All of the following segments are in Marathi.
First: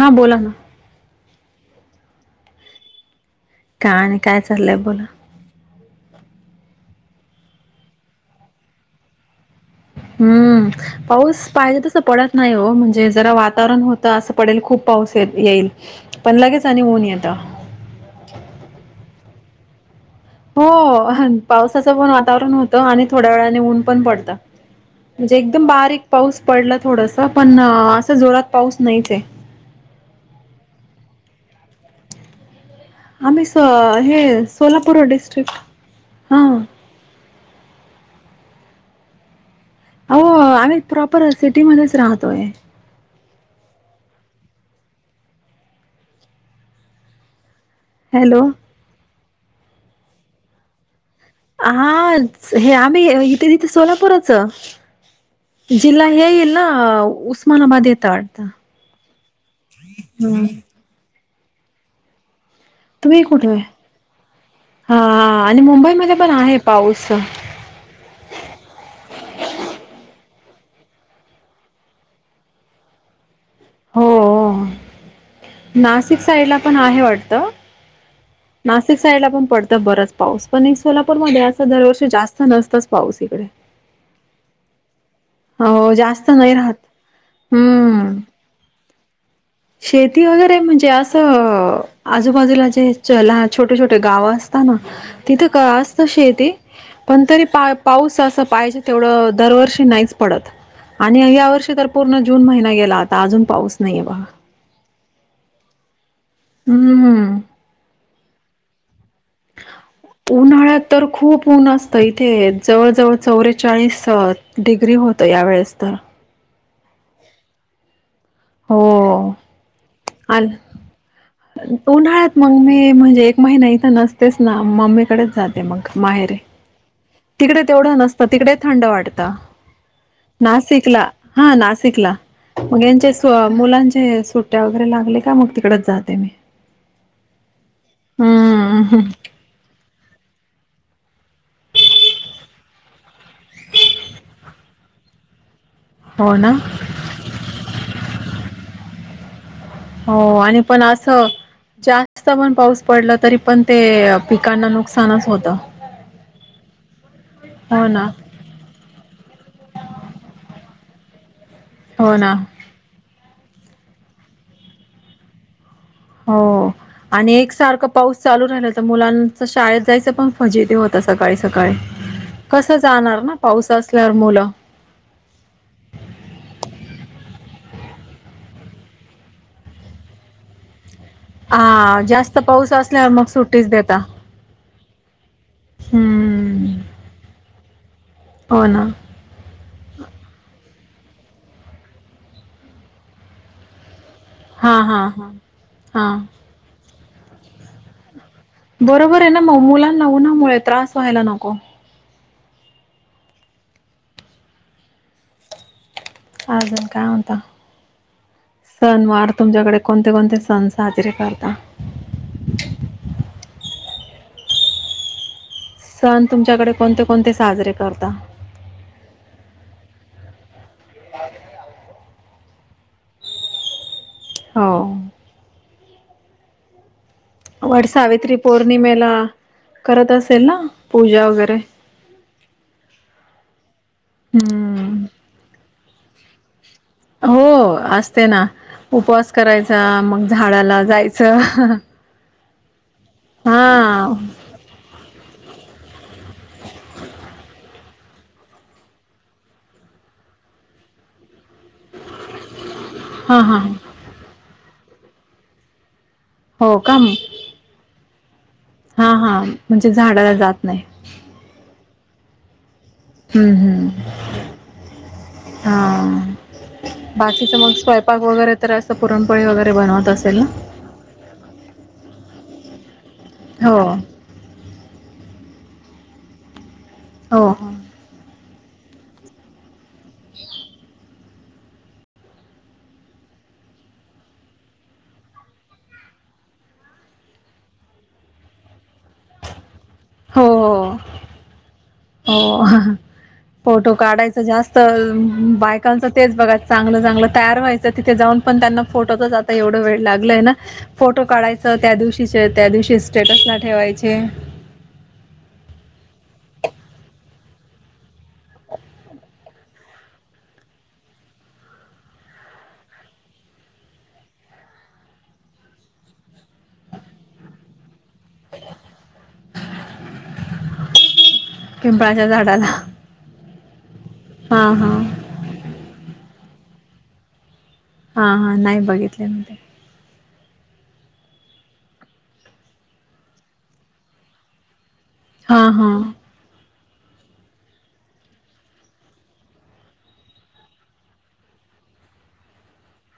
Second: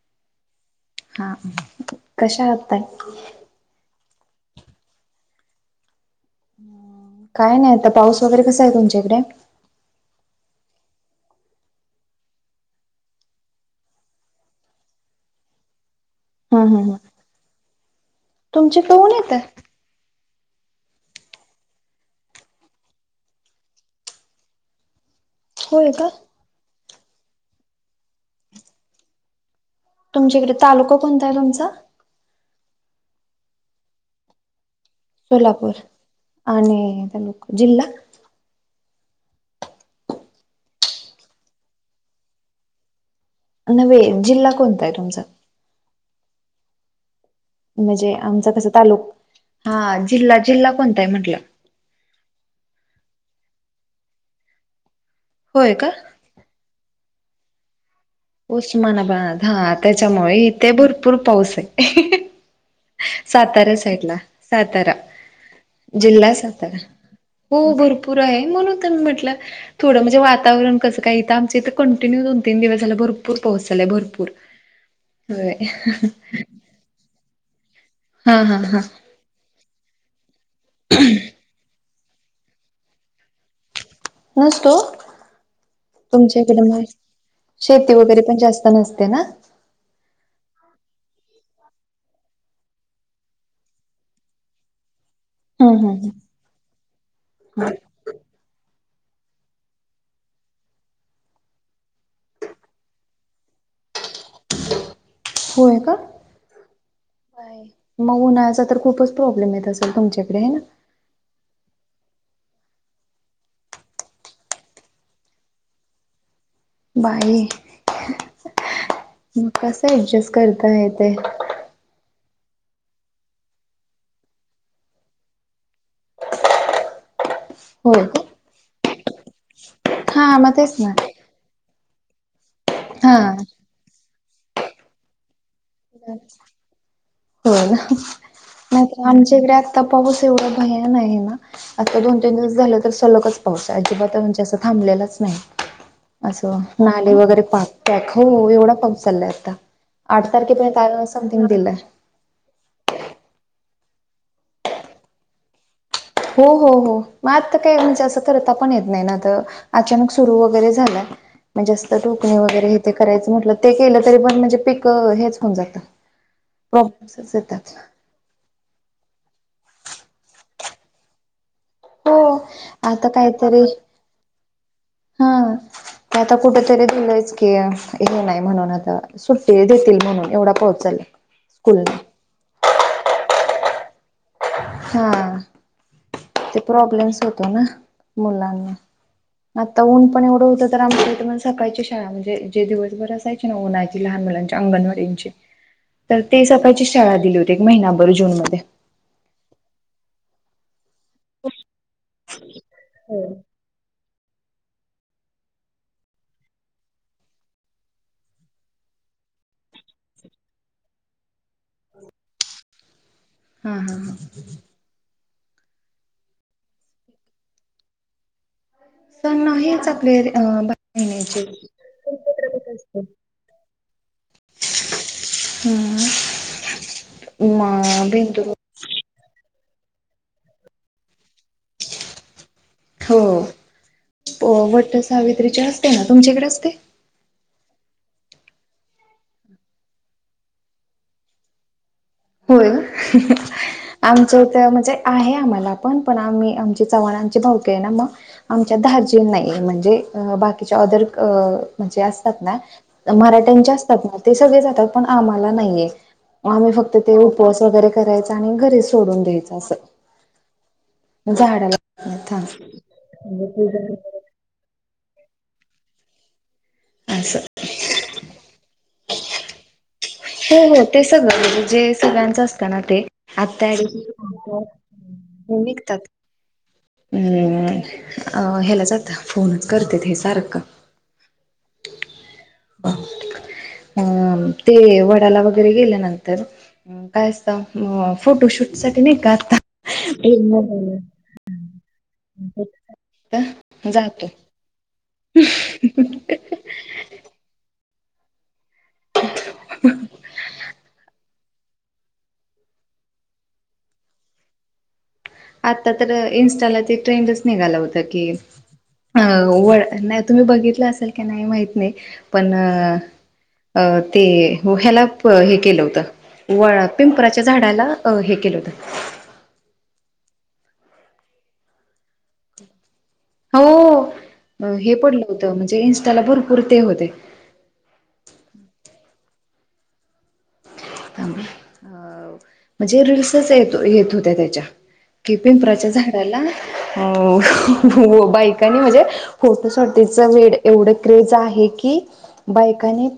हां बोला ना हा कश्या आहात ताई? ह आणि काय चाललंय बोला. काय नाही आता पाऊस वगैरे कसा आहे तुमच्या इकडे? हम्म पाऊस पाहिजे तस पडत नाही हो म्हणजे जरा वातावरण होत असं पडेल खूप पाऊस येईल पण लगेच आणि ऊन येता. तुमचे क ऊन येत? हो पावसाचं पण वातावरण होतं आणि थोड्या वेळाने ऊन पण पडत. म्हणजे एकदम होय बारीक का? पाऊस पडला थोडस पण असं जोरात पाऊस नाहीच आहे. तुमच्याकडे तालुका कोणता आहे तुमचा? आम्ही स हे सोलापूर डिस्ट्रिक. सोलापूर हा आणि तालुका जिल्हा. अ आम्ही प्रॉपर सिटीमध्ये राहतोय न् जिल्हा कोणता आहे तुमचा म्हणजे हॅलो आमच कस तालुक हा जिल्हा जिल्हा कोण हा हे आम्ही इथे तिथे सोलापूरच होय का? जिल ह हेल उस्मानाबाद येत उस्मानाबाद हा त्याच्यामुळे इथे भरपूर पाऊस आहे तुम्ही कुठे आहे? सातारा सईडला सातारा हा आणि मुंबईमध्ये पण जिल्हा आहे सात पाऊस. हो भरपूर आहे म्हणून म्हटलं थोडं म्हणजे वाता कसं काय आम इथ कंटि्य दोन तीन दिवसाला भर हो होय नाशिक साईडला पण आहे वाटत हा हा हा नाशिक साईडला पण पडतं बरच पाऊस पण सोलापूरमध्ये असं दरवर्ष जास्त नसतच पाऊस इकडे नसतो हो जास्त नाही तुमच्याकडे म राहत शेती हम्म. वगैरे पण जास्त नसते ते ना शेती वगैरे म्हणजे असं आजूबाजूला जे लहान छोटे छोटे गाव अस तिथं का हम्म हम्म असत हम्म शेती पण तरी पा पाऊस असं पाहिजे तेवढं दरवर्षी नाहीच पडत आणि या वर्षी तर पूर्ण जून महिना गेला आता अजून पाऊस नाहीे बघ होय का हम्म. मग उन्हाळ्याचा तर खूपच प्रॉब्लेम येत असेल तुमच्याकडे आहे ना? उन्हाळ्यात तर खूप उऊन्हा असत तर इथे जवळ जवळ चौवेचाळीस डिग्री होत यावेेळेस तर बाई हो मग कसं ऍडजस्ट आ करता येतय उन्हाळ्या मग मी म्हणजे एक महिना इथं नसतेच ना मम्मीकडेच जाते मग माहेरे तिकडे तेवढं होय का? नसतं तिकडे थंड वाटतं हा मग तेच ना नाशिकला हा नाशिकला मग हा यांच्या मुलांचे सुट्ट्या वगैरे लागले का मग त हो हम्म नाहीतर आमच्याकडे आत्ता पा एवढा भयान आहे ना आजता दोन तीन दिवस झाले तर सलगच पाऊस अजिबात असं थांबलेलाच नाही हो ना असं नाले वगैरे पाक पॅक हो एवढा पाक चाललाय आता आठ हो आणि पण तारखेपर्यंत असं समथिंग दिलंय जास्त पण पाऊस पडलं तरी पण ते पिकांना नुकसानच होतं हो हो हो मग आजता काय हो म्हणजे ना असं करता पण येत नाही ना तर अचानक सुरू वगैरे झालं म्हणजे असत हो ना टोकणी वगैरे हे ते करायचं म्हटलं ते केलं तरी पण म्हणजे पिक हेच होऊन जातं हो आणि प्रॉब्लेम्सच एक येतात सारखं पाऊस चालू राहिला तर मुलांच शाळेत जायचं पण म्हजे होता सकाळी सकाळी हो कसं आता जाणार ना काहीतरी पाऊस असल्यावर मुलं हा आता कुठ तरी दिलायच हे नाही म्हणून आता सुट्टी देतील म्हणून एवढा पोहोचालला हा जास्त पाऊस असल्यावर मग सुट्टीच देता हा ते हम्म. प्रॉब्लेम्स होतो ना हो मुलांना ना. आता ऊन पण एवढं होतं तर आमच्याण सकाळची शाळा म्हणजे जे दिवसभर असायची ना उन्हायची लह मुलांच्या हां, हां, अणवाची हां. तर हां. ते सकाळची शाळा दिली होती एक महिभर जून म बरोबर आहे ना मग मुलांना उ्हामुळे त्रास व्हायला नको होम् आजन काय उता सनवार तुमच्याकडे कोणते कोणते सण साजरे करता हा हा हा सण तुमच्याकडे कोणते कोणते साजरे करता सर नाहीच आपले ब महिन्याचे त्रेत असत हो हम् वर सावित्री पौर्णिमेला करत असेल ना पूजा वगैरे हो वट हम्म. सावित्रीचे असते ना तुमच्याकडे असते हो असते ना उपवास करायचा मग झाडाला जायचं होय हां. आमचंथ म्हणजे आहे आम्हाला पण आम्ही आम चव्हा भावक ना मग आमच्या दज नाहीे म्हणजे बाकीच्या म्हण असतात ना हां, हां. मराठ्यांचे असतात ना ते सगळे जातात पण आम्हाला नाहीये आम्ही हो फक्त का? ते उपवास वगैरे करायच आणि घरी हा सोडून हा द्यायचं म्हणजे झाडाला जात नाही असं झाडाला अथ हम्म म्हज हम्म हा असं बाकीच मग स्वयंपाक वगैरे तर असं पुरणपळी वगरे बनवतात हो हो ते सगळं म्हणजे जे सगळ्यांचं असतं ना ते आत्ता हो विकतात हो हम्म अ ह्याला जात फोनच करते हे सारखं ह अ ते वडाला वगैरे गेल्यानंतर काय असत फोटोशूट सग नाही काता हो झा हो फोटो जातो काढायचा जास्त बायकांच तेच बघा चांगलं चांगलं तयार व्हायचं तिथे जाऊन पण त्यांना फोटोचाच आता एवढं वेळ लागलय ना फोटो काढायच स त्या दिवशीचे त्या दिवशी स्टेटस ला ठेवायचे आता तर इनस्टाला ते ट्रेंडच निघाला होता की अ व नाही तुम्ही बघितलं असेल की नाही माहत नाही पण अ ते ह्याला हे केलं होतं व पिंपराच्या झाडाला हे केलं होतं पिंपळाच्या झाडाला हो हा हा हे पडलं होतं म्हणजे इन्स्टाला भरपूर ते होते हा हा नाही बघितले म ां अ म्हणजे रीलल्सच य येत होत्या त्याच्या की हा पिंपराच्या हा झाडाला अ बायकनी म्हणजे फोटो शॉटीच वेळ एवढं क्रेज आहे बायकांनी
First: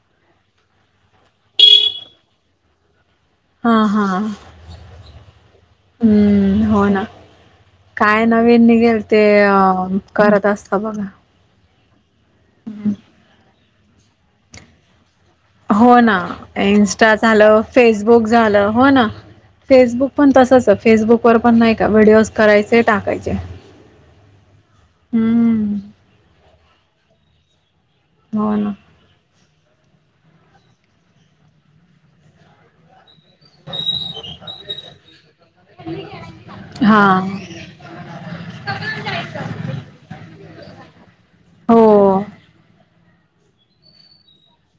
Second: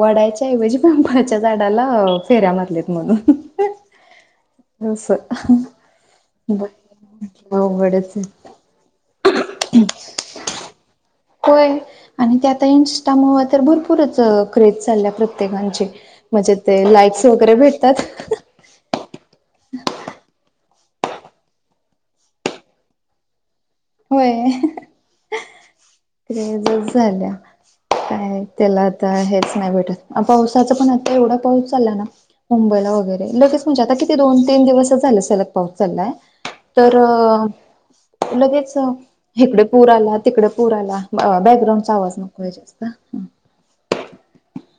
वडाच्या ऐवजी पिंपळाच्या झाडा फेऱ्या मारल्या म्हणून हा हा अस हम्म ब हो ना अवघडच आहे काय नवीन निघेल ते अ करत असतात बघा त्यात इन्स्टा असल्यामुळे तर अजूनच क्रेजी चालल्यात हो ना इं्स्टा वगैरे झालं भेटतात फेसबुक झालं हो ना हो ना इन्स्ट्रा झालं फेसबुक झालं हो ना फेसबुक पण तसच फेसबुक वर पण नाही का व्हिडिओज करायचे टाकायचे होय हम्म. क्रेजच झाल्या काय हो ना. त्याला आता हेच नाही भेटतग पावसाचा पण आता एवढा पाऊस चालला ना मुंबईला वगैरे लगेच म्हणजे आ कि दोन तीन दिवस झा सलग पाऊस चाललाय तर हां. लगेच इिकडे पूर आला तिकडे पूर आला हो. बॅकग्राउंडचा आवाज नको या्याच्या का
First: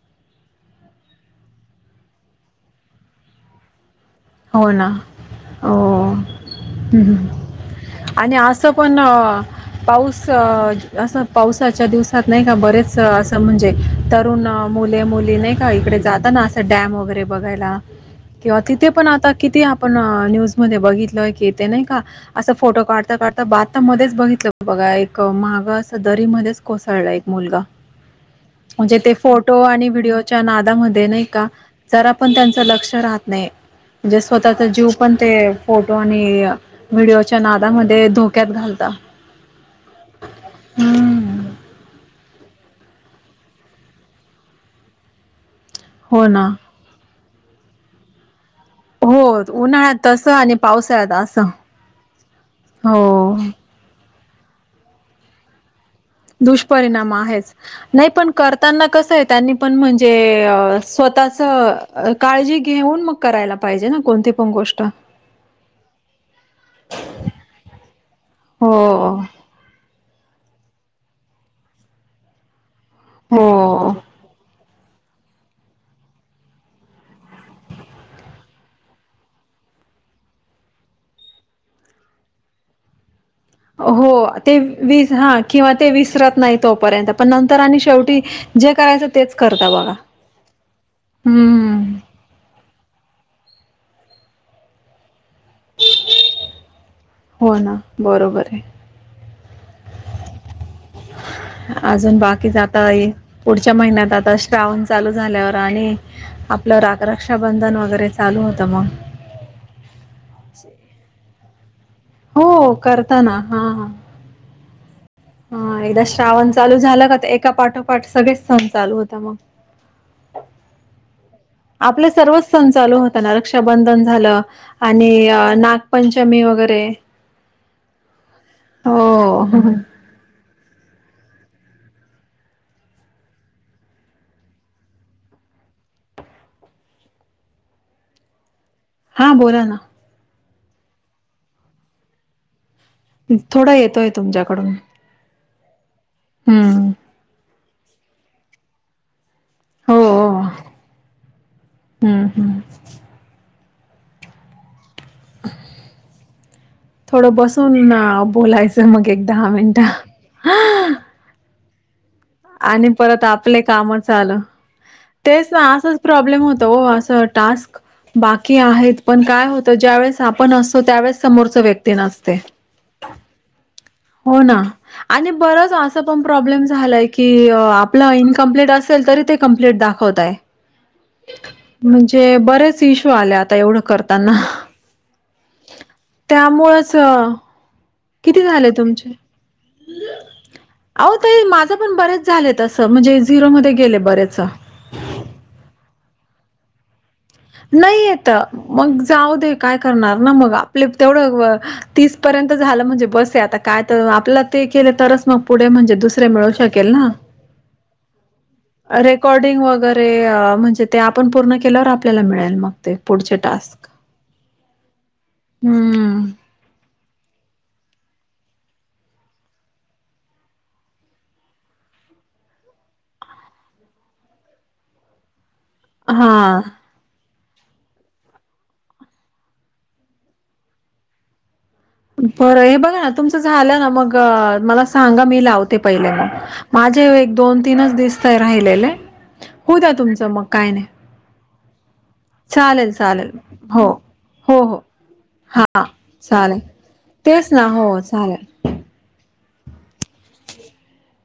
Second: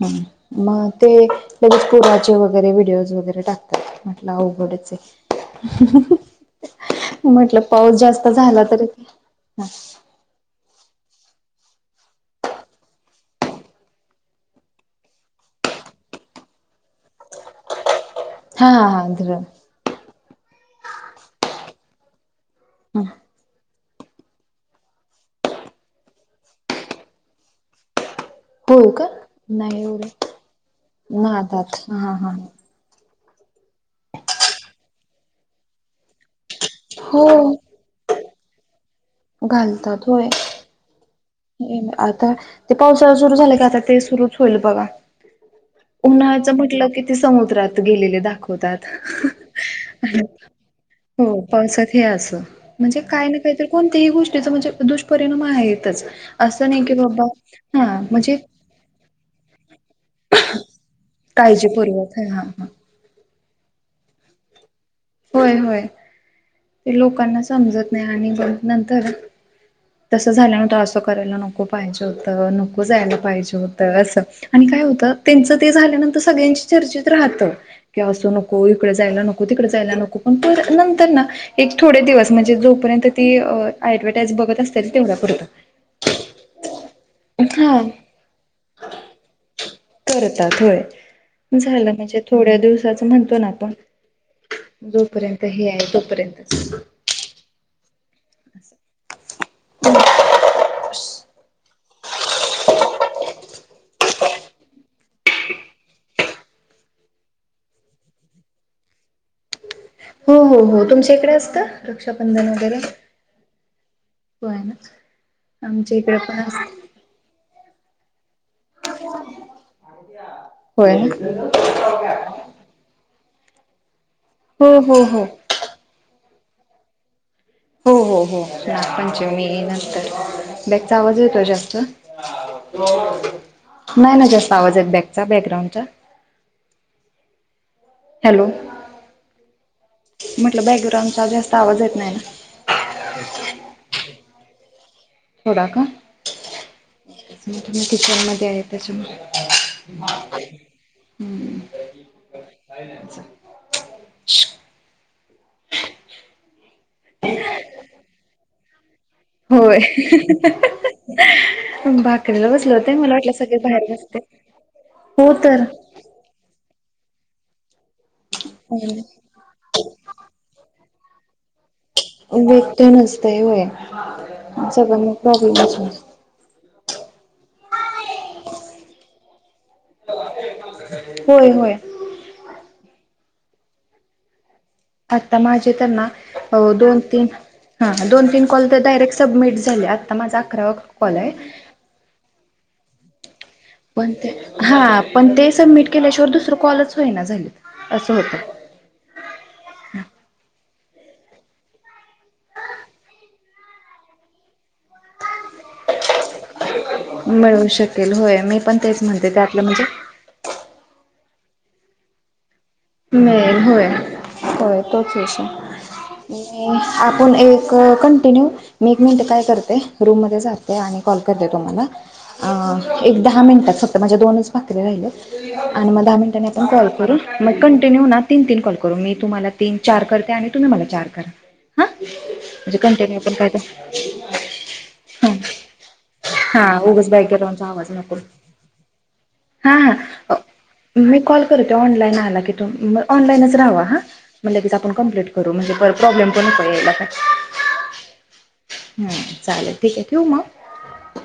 ह मग ते लगेच पुराचे वगैरे व्हिडिओज वगैरे टाकतात ना हो ना. अवघडचे हो. हह म्हटलं पाऊस जास्त झाला तर अअ पाऊस सस.. असच पावसाच्या दिवसात नाही का बरेच असं म्हणजे तरुण मुले मुली नाही का इकड.. जाता ना असं डॅम वगैरे बघायला किंवा हा तिथे अ पण अ.. आता किती आपण न्यूज म बघितलय की येते नाही का अस फोटो काढता काढता बात आता मध्येच बघितलं बघा एक माग अस दरी मध्येच कोसळला एक मुलगा होय म्हणजे का ते फोटो नाही आणि एवढं व्हिडिओच्या नादामध्ये नाही का नादात जर हा हा पण त्यांच लक्ष राहात. नाही म्हणजे स्वतःचा जीव पण ते फोटो आणि हो व्हिडिओच्या नादामध्ये धोक्यात घालता घालतात होय हम्म आता ते पावसाळा सुरू झाला का आता ते सुरुच होईल बघा हो ना उन्हाळचं म्हटलं कि ते समुद्रात गेलेले दाखवतात हो उन्हाळ्यात तस आणि पाऊसात हो पावसात हे असं म्हणजे काय ना हो काहीत कोणतही गोष्टीत त्याचं म्हणजे दुष्परिणाम आहे आहेतच असं नाही की दुष्परिणाम बाबा आहेचं हा नाही पण म्हणजे करताना कस आहे त्यांनी पण म्हणजे ते अ स्वतःच काळजीपूर्वक हा काळजी हा घेऊन मग करायला पाहिजे ना कोणती पण गोष्ट होय होय ' ' ते लोकांना समजत नाही आणि हो नंतर तसं झाल्या नव्हतं असं करायला नको पाहिजे होतं नको जायला पाहिजे हो होतं असं आणि काय होतं त्यांचं ते झाल्यानंतर सगळ्यांशी चर्चेत राहतं कि असो नको इकडे जायला नको तिकडेच नाहीं न्हाय नकॊ मग पण थोडेनंतरण ऐक थोडे दिवस म्हणजे जोपर्यंत. ती अ हो ऍडव्हर्टाईज अ ते बघत असतील वि तेवढ्या ज हा पुरतं किंवा ते विसरत नाही तोपर्यंत पण नंतर आणि हा शेवटी जे करायचं तेच करता बघा करतात होय झालं हम्म. म्हणजे थोड्या दिवसाच म्हण पणआप्पा जोपर्यंत हे आहे तोपर्यंतचं हो ना, बरोबर आहे धुदडुम धुन फुस अजून बाकी जाता आहेत पुढच्या महिन्यात आता श्रवण चालू झाल्यावर आणि आप.. आपलं रं रा रक्षाबंधन वगैरे चालू होतं मग हो अहो हो तुमच्या इकडे असतं रक्षाबंधन हो वगैरे करता हो आहे हा एकदा श्रावण चालू झालं का एका पाठोपाठ सण चालू होता मग ह होय ना आपले सर्वच सण चालू होत रक्षाबंधन झालं हो हो आणि हो नागपंचमी वगैरे हो हो हो नागपंचमी हो. नंतरन बॅगचा आवाज येतोयं जास्त नाही नाही जास्त आवाज येत बॅगचा बॅकग्राउडचा ' ' हॅलो हा बोला ना म्हटलं बॅकग्राउंडचा जास्त आवाज येत नाही ना थोडा येतोय तुमच्याकडून थोडा का? हां मी किचन मध्ये आहे त्याच्यामुळे हो हा हो होय हम्म हम्म शू.. थोडं बसून बोलायचं मग एक दहा होय मिनटं अहं.. भाकरीला बसले आणि होते मला परत वाटलं सगळे आपले बाहेर कामच बसते आलं नाही हो तेच ना तर असंच प्रॉब्लेम होत हो असं टास्क बाकी आहेत पण काय होतं ज्यावेळेस आपण असतो त्यावेळेस समोरच व्यक्ती नसते वेट तेन असतंय होय हो ना सगळ्यांना आणि बच प्रॉब्लेमच अस पण प्रॉब्लेम झा की आपलं इनकमप्ट असेल तरी ते कमप्लीट दाखवतय होो हो इशू आल्या आता एवढं करताना आता माझे तर ना त्यामुळेच दोन तीन हा दोन किती तीन कॉल झाले तर तुमचे? डायरेक्ट सबमिट झाले आता माझा अकरावा अहो कॉल आहे ताई माझं पण बरेच झाले तसं म्हणजे झिरोमध्ये गेले पण ते बरेच. हा पण ते सबमिट केल्याशिवाय दुसरं कॉलच होई ना नाही येत मग जाऊ दे काय करणार ना मग आप तेवढं तीस पर्यंत झालं म्हणजे बस आहे आता काय तर आपलं ते केले तरच मग पुढे म्हणजे दुसरे मिळू शकेल ना मिळू शकेल होय मी पण तेच म्हणते रेकॉर्डिंग त्यातलं म्हणजे वगैरे म्हणजे ते आपण पूर्ण केल्यावर आपल्याला मिळेल मग ते पुढचे टास्क हय तोच यश हम्म आपण एक कण ी क त दहा मिनिटात फक्त माझ्या दोनच भाकरी राहिले आणि मग दहा मिनिटांनी हा आपण कॉल करून मग कं ्य तीन तीन कॉल करून मी तम तन चार करते आणि तुम्ही मला चार क बरं हे बघा ना तुमचं झालं ना मग मला सांगा मी लावते पहिले मग हा माझे उगच एक दोन तीनच दिस ते राहिलेले होऊ द्या हाा तुमचं मग काय नाही. मी कॉल करते ऑनलाईन आला कि चालेल, मग चालेल. ऑनलाईनच राहा हो. हा म्हण हो, लगेच हो. आपण कं्प्लीट करू म्हणजे हां, प्रॉब्लेम पण चालेल. होत बा तेच ना. हो, चालेल. हम्म चालेल ठीक आहे ठेव मग